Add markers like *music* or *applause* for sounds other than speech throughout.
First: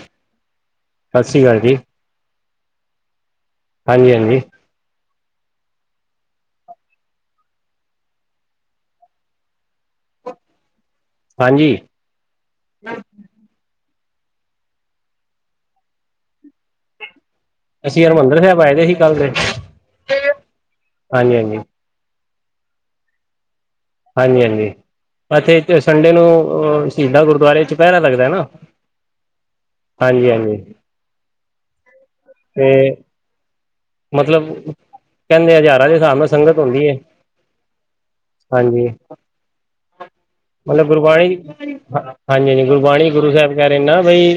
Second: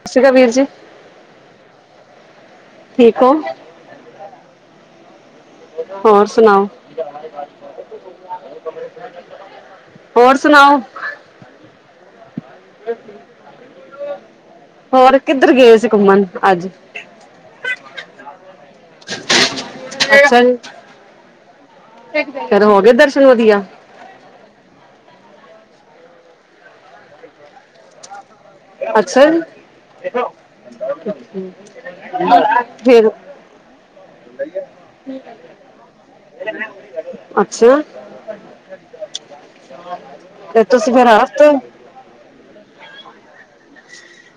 ਸਤਿ ਸ਼੍ਰੀ ਅਕਾਲ ਵੀਰ ਜੀ ਸ੍ਰੀ ਕਾਲ ਜੀ। ਠੀਕ ਹੋ। ਹਾਂਜੀ-ਹਾਂਜੀ। ਹੋਰ ਸੁਣਾਓ। ਹੋਰ ਸੁਣਾਓ। ਹਾਂਜੀ। ਹੋਰ ਕਿੱਧਰ ਗਏ ਸੀ ਘੁੰਮਣ ਅੱਜ। ਅਸੀਂ ਹਰਿਮੰਦਰ ਸਾਹਿਬ ਆਏ ਦੇ ਸੀ ਕੱਲ ਦੇ ਅੱਛਾ ਜੀ ਹਾਂਜੀ-ਹਾਂਜੀ। ਫੇਰ ਹੋ ਗਏ ਦਰਸ਼ਨ ਵਧੀਆ। ਹਾਂਜੀ-ਹਾਂਜੀ ਇਥੇ ਇਕ ਸੰਡੇ ਨੂੰ ਸ਼ਹੀਦਾਂ ਗੁਰਦੁਆਰੇ ਚੁਪਹਿਰਾ ਲੱਗਦਾ ਨਾ। ਅੱਛਾ ਜੀ। ਹਾਂਜੀ ਹਾਂਜੀ ਤੇ ਫਿਰ ਮਤਲਬ ਕਹਿੰਦੇ ਹਜ਼ਾਰਾਂ ਦੇ ਹਿਸਾਬ ਨਾਲ ਸੰਗਤ ਹੁੰਦੀ ਹੈ ਅੱਛਾ ਹਾਂਜੀ ਤੇ ਮਤਲਬ ਤੁਸੀ ਫੇਰ ਹਰ ਗੁਰਬਾਣੀ ਹਫਤੇ ਹਾਂਜੀ ਹਾਂਜੀ ਗੁਰਬਾਣੀ ਗੁਰੂ ਸਾਹਿਬ ਕਹਿ ਨਾ ਬਈ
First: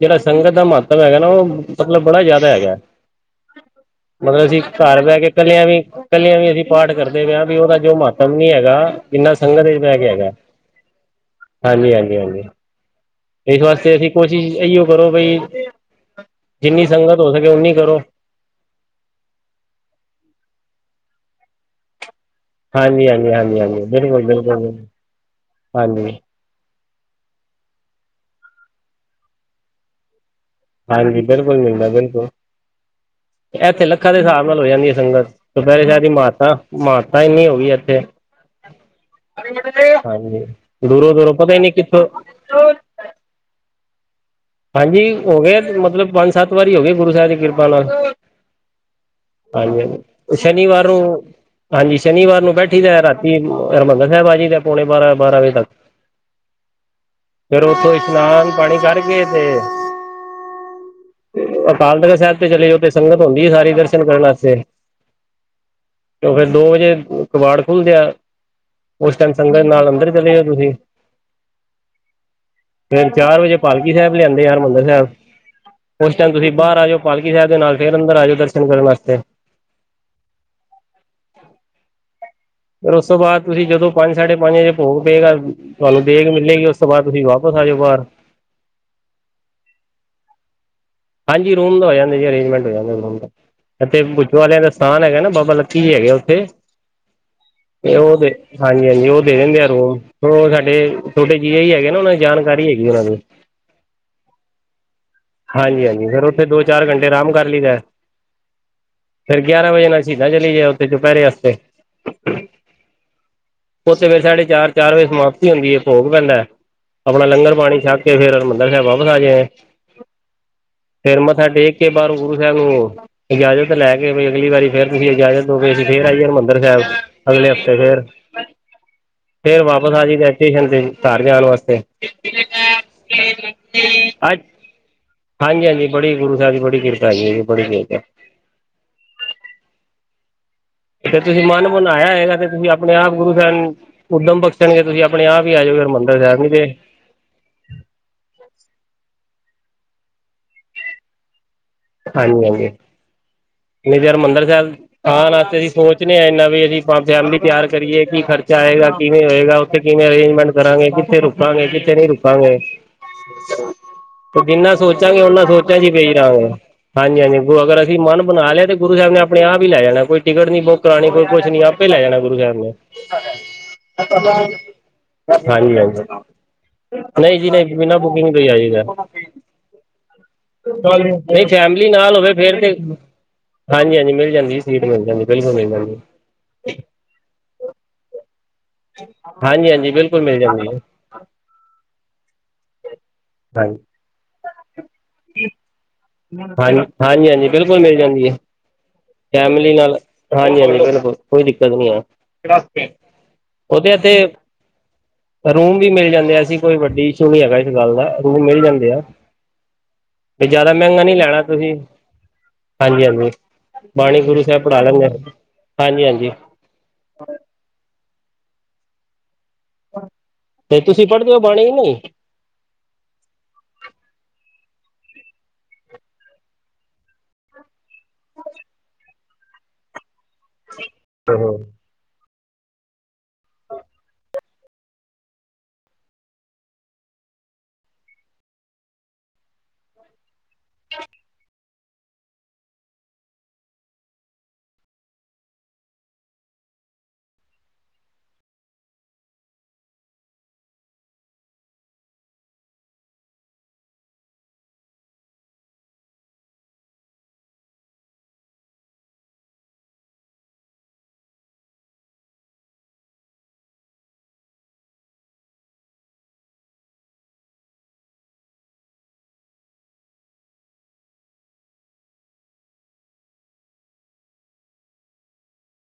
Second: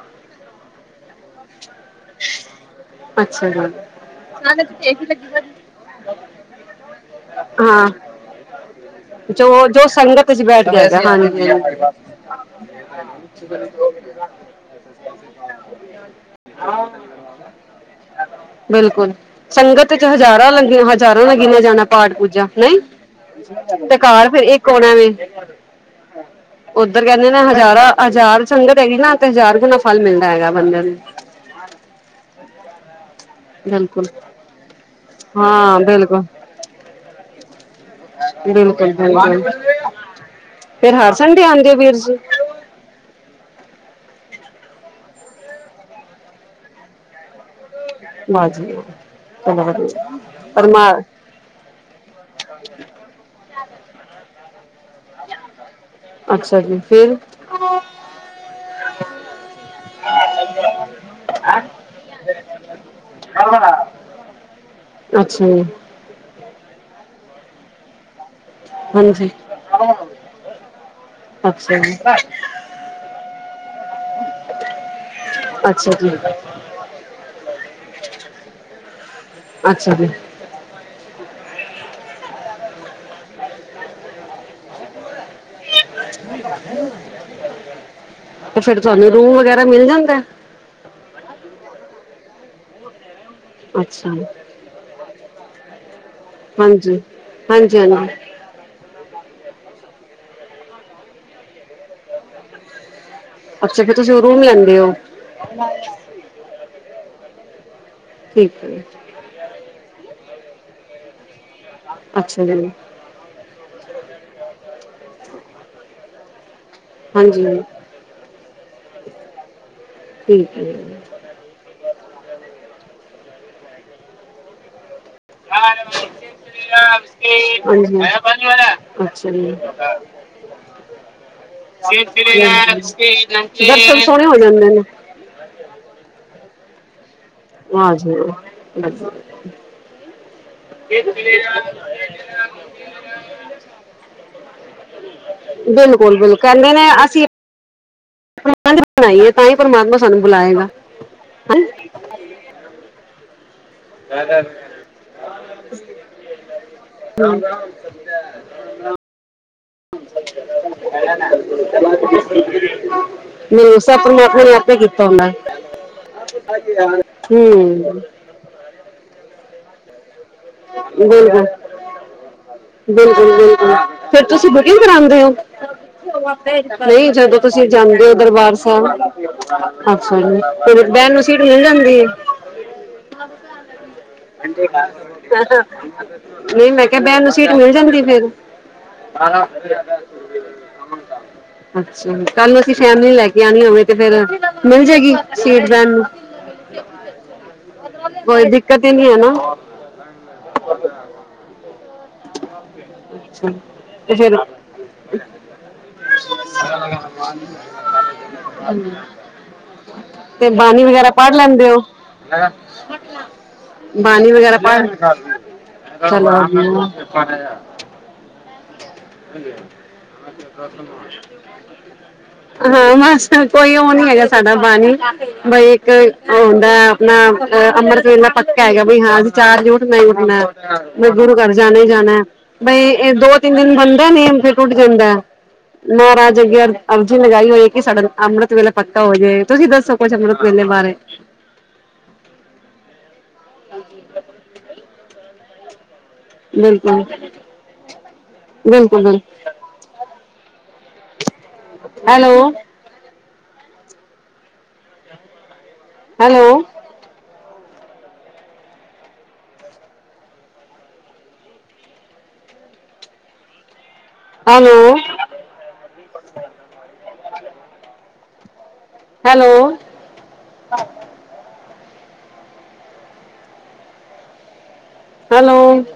ਜਿਹੜਾ ਸੰਗਤ ਦਾ ਮਹੱਤਵ ਹੈਗਾ ਨਾ ਉਹ ਮਤਲਬ ਬੜਾ ਜਾਦਾ ਹੈਗਾ। ਅੱਛਾ ਜੀ ਮਤਲਬ ਅਸੀਂ ਘਰ ਬਹਿ ਕੇ ਕੱਲਿਆਂ ਵੀ ਕਲਿਆਂ ਵੀ ਅਸੀਂ ਪਾਠ ਕਰਦੇ ਪਏ ਆ ਵੀ ਉਹਦਾ ਹਾਂ ਜੋ ਮਹ ਤਮ ਨੀ ਹੈਗਾ ਜਿਨ੍ਹਾਂ ਨਾ ਜੋ ਸੰਗਤ ਵਿੱਚ ਜੋ ਬੈ ਕੇ ਹੈਗਾ, ਸੰਗਤ ਚ ਬੈਠ ਹਾਂਜੀ-ਹਾਂਜੀ, ਹਾਂਜੀ। ਹ ਇਸ ਵਾਸਤੇ ਅਸੀਂ ਕੋਸ਼ਿਸ਼ ਇਓ ਕਰੋ ਬਈ ਜਿੰਨੀ ਸੰਗਤ ਹੋ ਸਕੇ ਉਨੀ ਕਰੋ। ਬਿਲਕੁਲ ਸੰਗਤ ਚ ਹਜ਼ਾਰਾਂ ਲੱਗੀਆਂ ਹਜ਼ਾਰਾਂ ਲੱਗੀਆਂ ਜਾਣਾ ਪਾਠ ਪੂ ਨਹੀਂ ਹਾਂਜੀ, ਹਾਂਜੀ, ਹਾਂਜੀ, ਹਾਂਜੀ ਤੇ ਬਿਲਕੁਲ, ਘਰ ਤੇ ਬਿਲਕੁਲ ਇਕ ਹੋਨਾ ਵੇ। ਹਾਂਜੀ, ਉੱਧਰ ਕਹਿੰਦੇ ਨੇ ਹਜ਼ਾਰਾਂ ਹਜ਼ਾਰ ਸੰਗਤ ਹੈਗੀ ਨਾ ਤੇ ਹਜ਼ਾਰ ਗੁਣਾ ਫਲ ਮਿਲਦਾ ਹੈਗਾ। ਬੰਦੇ ਨੂੰ ਹਾਂਜੀ ਬਿਲਕੁਲ ਮਿਲਦਾ ਬਿਲਕੁਲ। ਇੱਥੇ ਬਿਲਕੁਲ ਲੱਖਾਂ ਦੇ ਹਿਸਾਬ ਨਾਲ ਹੋ ਜਾਂਦੀ ਹੈ ਸੰਗਤ ਹਾਂ ਚੁਪਹਿਰੇ ਸ਼ਹਿਬ ਦੀ ਬਿਲਕੁਲ ਮਹਾਤਾ ਮਹਾਨਤਾ ਇੰਨੀ ਹੋ ਗਈ ਇਥੇ। ਬਿਲਕੁਲ-ਬਿਲਕੁਲ ਫੇਰ ਹਰ ਦੂਰੋਂ ਦੂਰੋਂ ਸੰਡੇ ਪਤਾ ਹੀ ਆਦੇ ਨਹੀਂ ਉ ਵੀਰ ਕਿੱਥੋਂ ਜੀ। ਹਾਂਜੀ ਹੋ ਗਏ ਮਤਲਬ ਪੰਜ, ਸੱਤ ਵਾਰੀ ਹੋ ਗਏ ਗੁਰੂ ਸਾਹਿਬ ਦੀ ਕਿਰਪਾ ਨਾਲ। ਵਾਹ ਜੀ ਵਾਹ ਚਲੋ ਹਾਂਜੀ-ਹਾਂਜੀ ਵਧੀਆ ਤੇ ਪਰਮਾ ਸ਼ਨੀਵਾਰ ਨੂੰ ਹਾਂਜੀ ਸ਼ਨੀਵਾਰ ਨੂੰ ਬੈਠੀ ਦਾ ਰਾਤੀ ਹਰਿਮੰਦਰ ਸਾਹਿਬ ਆ ਜੀ ਦਾ ਪੌਣੇ ਬਾਰਾਂ-ਬਾਰਾਂ ਵਜੇ ਤੱਕ। ਅੱਛਾ ਜੀ ਫਿਰ ਫੇਰ ਉੱਥੋਂ ਇਸ਼ਨਾਨ ਪਾਣੀ ਕਰਕੇ ਅਕਾਲ ਤਖ਼ਤ ਸਾਹਿਬ ਤੇ ਚਲੇ ਜਾ ਉਥੇ ਸੰਗਤ ਹੁੰਦੀ ਆ ਸਾਰੀ ਦਰਸ਼ਨ ਕਰਨ ਆਸਤੇ। ਅੱਛਾ ਜੀ ਤੇ ਫਿਰ ਦੋ ਵਜੇ ਕਬਾੜ ਖੁੱਲਦੇ ਆ। ਉਸ ਹਾਂਜੀ ਟਾਈਮ ਸੰਗਤ ਨਾਲ ਅੰਦਰ ਚਲੇ ਜੋ ਤੁਸੀ। ਅੱਛਾ ਜੀ ਫਿਰ ਚਾਰ ਵਜੇ ਪਾਲਕੀ ਸਾਹਿਬ ਲਿਆਂਦੇ ਅ ਹਰਿਮੰਦਰ ਸਾਹਿਬ। ਅੱਛਾ ਜੀ ਉਸ ਟਾਈਮ ਤੁਸੀਂ ਬਾਹਰ ਆ ਜਾਓ ਪਾਲਕੀ ਸਾਹਿਬ ਦੇ ਨਾਲ ਫਿਰ ਅੰਦਰ ਆ ਜਾਓ ਦਰਸ਼ਨ ਕਰਨ ਵਾਸਤੇ। *inaudible* ਫਿਰ ਉਸ ਤੋਂ ਬਾਅਦ ਤੁਸੀਂ ਜਦੋਂ ਪੰਜ ਸਾਢੇ ਪੰਜ ਵਜੇ ਭੋਗ ਪਏਗਾ ਤੁਹਾਨੂੰ ਦੇਗ ਮਿਲੇਗੀ ਉਸ ਤੋਂ ਬਾਅਦ ਤੁਸੀਂ ਵਾਪਸ ਆ ਜਾਓ ਬਾਰ। ਤੇ ਫਿਰ ਤੁਹਾਨੂੰ ਰੂਮ ਵਗੈਰਾ ਮਿਲ ਜਾਂਦਾ। ਹਾਂਜੀ ਰੂਮ ਦਾ ਹੋ ਜਾਂਦਾ ਜੀ ਅਰੇਂਜਮੈਂਟ ਹੋ ਜਾਂਦਾ ਰੂਮ ਦਾ, ਇੱਥੇ ਅੱਛਾ ਬੁੱਚੋ ਵਾਲਿਆਂ ਦਾ ਸਥਾਨ ਹੈਗਾ ਨਾ ਬਾਬਾ ਕੀ ਹੈਗੇ ਉੱਥੇ, ਹਾਂਜੀ ਹਾਂਜੀ ਤੇ ਹਾਂਜੀ ਉਹ ਦੇ ਹਾਂਜੀ-ਹਾਂਜੀ ਉਹ ਦੇ ਦਿੰਦੇ ਆ ਰੂਮ। ਉਹ ਸਾਡੇ ਛੋਟੇ ਜੀਜਾ ਜੀ ਹੈਗੇ ਨ ਉਹਨਾਂ ਦੀ ਜਾਣਕਾਰੀ ਹੈਗੀ ਉਹਨਾਂ ਦੀ। ਅੱਛਾ ਫੇਰ ਤੁਸੀ ਰੂਮ ਲੈਂਦੇ ਹੋ। ਹਾਂਜੀ-ਹਾਂਜੀ ਫਿਰ ਉੱਥੇ ਦੋ, ਚਾਰ ਘੰਟੇ ਆਰਾਮ ਕਰ ਲਈ ਦਾ ਠੀਕ ਹੈ ਫਿਰ ਗਿਆਰਾਂ ਵਜੇ ਨਾ ਅਸੀ ਜਾ ਚਲੀ ਜਾ ਉੱਥੇ ਚੁਪਹਿਰੇ ਆਸਤੇ। ਅੱਛਾ ਜੀ ਉਸ ਵੇਲੇ ਸਾਡੇ ਚਾਰ, ਚਾਰ ਵਜੇ ਸਮਾਪਤੀ ਹੁੰਦੀ ਏ ਭੋਗ ਪੈਂਦਾ। ਆਪਣਾ ਲੰਗਰ ਹਾਂਜੀ ਪਾਣੀ ਛੱਕ ਕੇ ਫਿਰ ਹਰਿਮੰਦਰ ਸਾਹਿਬ ਵਾਪਸ ਆ ਜੇ। ਠੀਕ ਹੈ ਫਿਰ ਮੱਥਾ ਟੇਕ ਕੇ ਬਾਹਰ ਗੁਰੂ ਸਾਹਿਬ ਨੂੰ ਇਜਾਜ਼ਤ ਲੈ ਕੇ ਅਗਲੀ ਵਾਰੀ ਫੇਰ ਤੁਸੀਂ ਇਜਾਜ਼ਤ ਦੋਗੇ, ਅਸੀਂ ਫੇਰ ਅੱਛਾ ਆ ਜਾਂਗੇ ਹਰਿਮੰਦਰ ਸਾਹਿਬ ਅਗਲੇ ਹਫ਼ਤੇ ਫੇਰ, ਫੇਰ ਵਾਪਸ ਪੁਰਾਣੀ ਫੈਕਟਰੀ ਚਲਦੀ ਸੀ ਘਰ ਜਾਣ ਵਾਸਤੇ *inaudible* ਜੀ ਦਰਸ਼ਨ ਸੋਹਣੇ ਹੋ ਅੱਜ ਜਾਂਦੇ ਨੇ ਹਾਂਜੀ-ਹਾਂਜੀ, ਬੜੀ ਗੁਰੂ ਸਾਹਿਬ ਦੀ ਬੜੀ ਕਿਰਪਾ ਹੈ ਬੜੀ ਕਿਰਪਾ। ਹਾਂਜੀ ਤੁਸੀਂ ਮਨ ਬਣਾਇਆ ਹੈਗਾ ਤੇ ਤੁਸੀਂ ਅਪਣੇ ਆਪ ਗੁਰੂ ਸਾਹਿਨ ਉੱਦਮ ਬਖਸ਼ਣਗੇ। ਤੁਸੀਂ ਆਪਣੇ ਆਪ ਹੀ ਆ ਜਾਓ ਬਿਲਕੁਲ-ਬਿਲਕੁਲ ਕਹਿੰਦੇ ਨੇ ਅਸੀਂ *inaudible* ਤਾਈ ਪ੍ਰਮਾਤਮਾ ਸਾਨੂੰ ਬੁਲਾਏਗਾ। ਹੈਂ ਹਾਂਜੀ-ਹਾਂਜੀ। *unintelligible* ਹਰਿਮੰਦਰ ਸਾਹਿਬ ਆਨ ਆਸਤੇ ਅਸੀਂ ਸੋਚਨੇ ਨੀ ਆਏ ਏਨਾ ਵੀ ਅਸੀਂ ਫੈਮਿਲੀ ਤਿਆਰ ਕਰੀਏ ਕਿ ਖਰਚਾ ਆਏਗਾ ਕਿਵੇਂ ਹੋਏਗਾ। ਫਿਰ ਕਿਵੇਂ ਅਰੇਂਜਮੈਂਟ ਕਰਾਂਗੇ, ਕਿੱਥੇ ਰੁਕਾਂਗੇ, ਕਿੱਥੇ ਨਹੀਂ ਰੁਕਾਂਗੇ, ਮੈਨੂੰ ਸਭ ਪਰਮਾਤਮਾ ਜਿੰਨਾ ਨੇ ਜਿੰਨਾ ਆਪੇ ਕੀਤਾ ਸੋਚਾਂਗੇ ਹੁੰਦਾ ਉਹਨਾ ਸੋਚਾਂ ਚ ਪਈ ਰਹਾਂਗੇ। ਹਾਂਜੀ-ਹਾਂਜੀ ਹੁਨ ਅਗਰ ਅਸੀਂ ਹੂੰ ਮਨ ਬਣਾ ਲਿਆ ਤੇ ਗੁਰੂ ਸਾਹਿਬ ਨੇ ਅਪਣੇ ਆਪ ਈ ਲੈ ਜਾਣਾ, ਕੋਈ ਟਿਕਟ ਨੀ ਬੁੱਕ ਕਰਾਣੀ, ਕੋਈ ਬਿਲਕੁਲ ਕੁਛ ਨੀ ਆਪੇ ਈ ਲੈ ਜਾਣਾ ਗੁਰੂ ਸਾਹਿਬ ਨੇ। ਬਿਲਕੁਲ ਬਿਲਕੁਲ ਫਿਰ ਤੁਸੀਂ ਬੁਕਿੰਗ *inaudible* *unintelligible* ਹਾਂਜੀ ਹਾਂਜੀ ਨਹੀਂ ਜਦੋਂ ਨਹੀਂ ਜੀ ਤੁਸੀਂ ਨਹੀਂ ਬਿਨਾਂ ਜਾਂਦੇ ਹੋ ਬੁਕਿੰਗ ਤੋਂ ਹੀ ਦਰਬਾਰ ਆ ਜਾਈਦਾ ਸਾਹਿਬ, ਅੱਛਾ ਜ- *unintelligible* ਤੇਰੇ ਬੈਨ ਨੂੰ ਸੀਟ ਨਹੀਂ ਮਿਲ ਫੈਮਿਲੀ ਜਾਂਦੀ ਹੈ ਨਾਲ ਹੋਵੇ ਫੇਰ ਤੇ, ਹਾਂਜੀ ਹਾਂਜੀ ਮਿਲ ਜਾਂਦੀ ਸੀਟ ਮਿਲ ਜਾਂਦੀ। ਬਿਲਕੁਲ ਮਿਲ ਜਾਂਦੀ *unintelligible* ਨਹੀਂ ਮੈਂ ਕਿਹਾ ਬੈਨ ਨੂੰ ਸੀਟ ਮਿਲ ਜਾਂਦੀ ਫਿਰ। ਆਯਾ ਹਾਂਜੀ ਹਾਂਜੀ ਬਿਲਕੁਲ ਮਿਲ ਜਾਂਦੀ ਹੈ ਫੈਮਲੀ ਲੈ ਕੇ ਆਨੀ ਹਾਂਜੀ ਹੋਵੇ ਤੇ ਫਿਰ, ਮਿਲ ਜਾਏਗੀ ਸੀਟ ਬਹਿਨ ਨੂੰ? ਹਾਂ ਹਾਂਜੀ ਹਾਂਜੀ, ਬਿਲਕੁਲ ਮਿਲ ਜਾਂਦੀ ਹੈ ਕੋਈ ਦਿੱਕਤ ਹੀ ਨਹੀਂ ਹੈ ਨਾ ਫੈਮਲੀ ਨਾਲ। ਹਾਂਜੀ-ਹਾਂਜੀ ਬਿਲਕੁਲ ਕੋਈ ਦਿੱਕਤ ਨਹੀਂ ਹੈ, ਅੱਛਾ, ਉ ਤੇ ਇੱਥੇ ਰੂਮ ਵੀ ਮਿਲ ਜਾਂਦੇ ਅਸੀਂ ਕੋਈ ਵੱਡੀ ਇਸ਼ੂ ਨਹੀਂ ਹੈਗਾ ਇਸ ਗੱਲ ਦਾ ਰੂਮ ਮਿਲ ਜਾਂਦੇ ਆ। ਵੀ ਤੇ ਜ਼ਿਆਦਾ ਬਾਣੀ ਮਹਿੰਗਾ ਵਗੈਰਾ ਨਹੀਂ ਪੜ੍ਹ ਲੈਣਾ ਲੈਂਦੇ ਤੁਸੀਂ ਹੋ। ਹਾਂਜੀ ਹਾਂਜੀ ਬਾਣੀ ਗੁਰੂ ਵਗੈਰਾ ਸਾਹਿਬ ਪੜ ਪੜ੍ਹਾ *unintelligible* ਲੈਂਦੇ ਹਾਂਜੀ ਹਾਂਜੀ ਹੈਲੋ ਹੰਜੀ। ਤੇ ਤੁਸੀਂ ਪੜ੍ਹਦੇ ਹੋ ਬਾਣੀ ਨਹੀਂ ਹਾਂ-ਹਾਂ, ਇਸ ਤਰ੍ਹਾਂ ਕੋਈ ਉਹ ਨਹੀਂ ਹੈਗਾ ਸਾਡਾ ਬਾਨੀ ਬਈ ਇੱਕ ਉਹ ਹੁੰਦਾ ਅਪਣਾ ਅੰਮ੍ਰਿਤ ਵੇਲਾ ਪੱਕਾ ਹੈਗਾ, ਬਈ ਹਾਂ ਅਸੀਂ ਚਾਰ ਵੱਜੇ ਉੱਠਨਾ ਕੇ *unintelligible* ਹੋਣਾ, ਬਈ ਗੁਰੂ ਘਰ ਜਾਣਾ ਈ ਜਾਣਾ ਬਈ ਇਹ ਦੋ ਤਿੰਨ ਦਿਨ ਬਣਦਾ ਨੇਮ, ਫਿਰ ਟੁੱਟ ਜਾਂਦੇ। ਨਾਰਾਜ ਹੋਗਿਆ ਅਰਜੀ ਲਗਾਈ ਹੋਈ ਏ ਕਿ ਸਾਡਾ ਅੰਮ੍ਰਿਤ ਵੇਲੇ ਪੱਕਾ ਹੋ ਜੇ, ਤੁਸੀਂ ਦੱਸੋ ਕੁਛ ਅੰਮ੍ਰਿਤ ਪੋਣੇ ਬਾਰਾਂ। *inaudible* ਬਿਲਕੁਲ hello hello hello hello hello-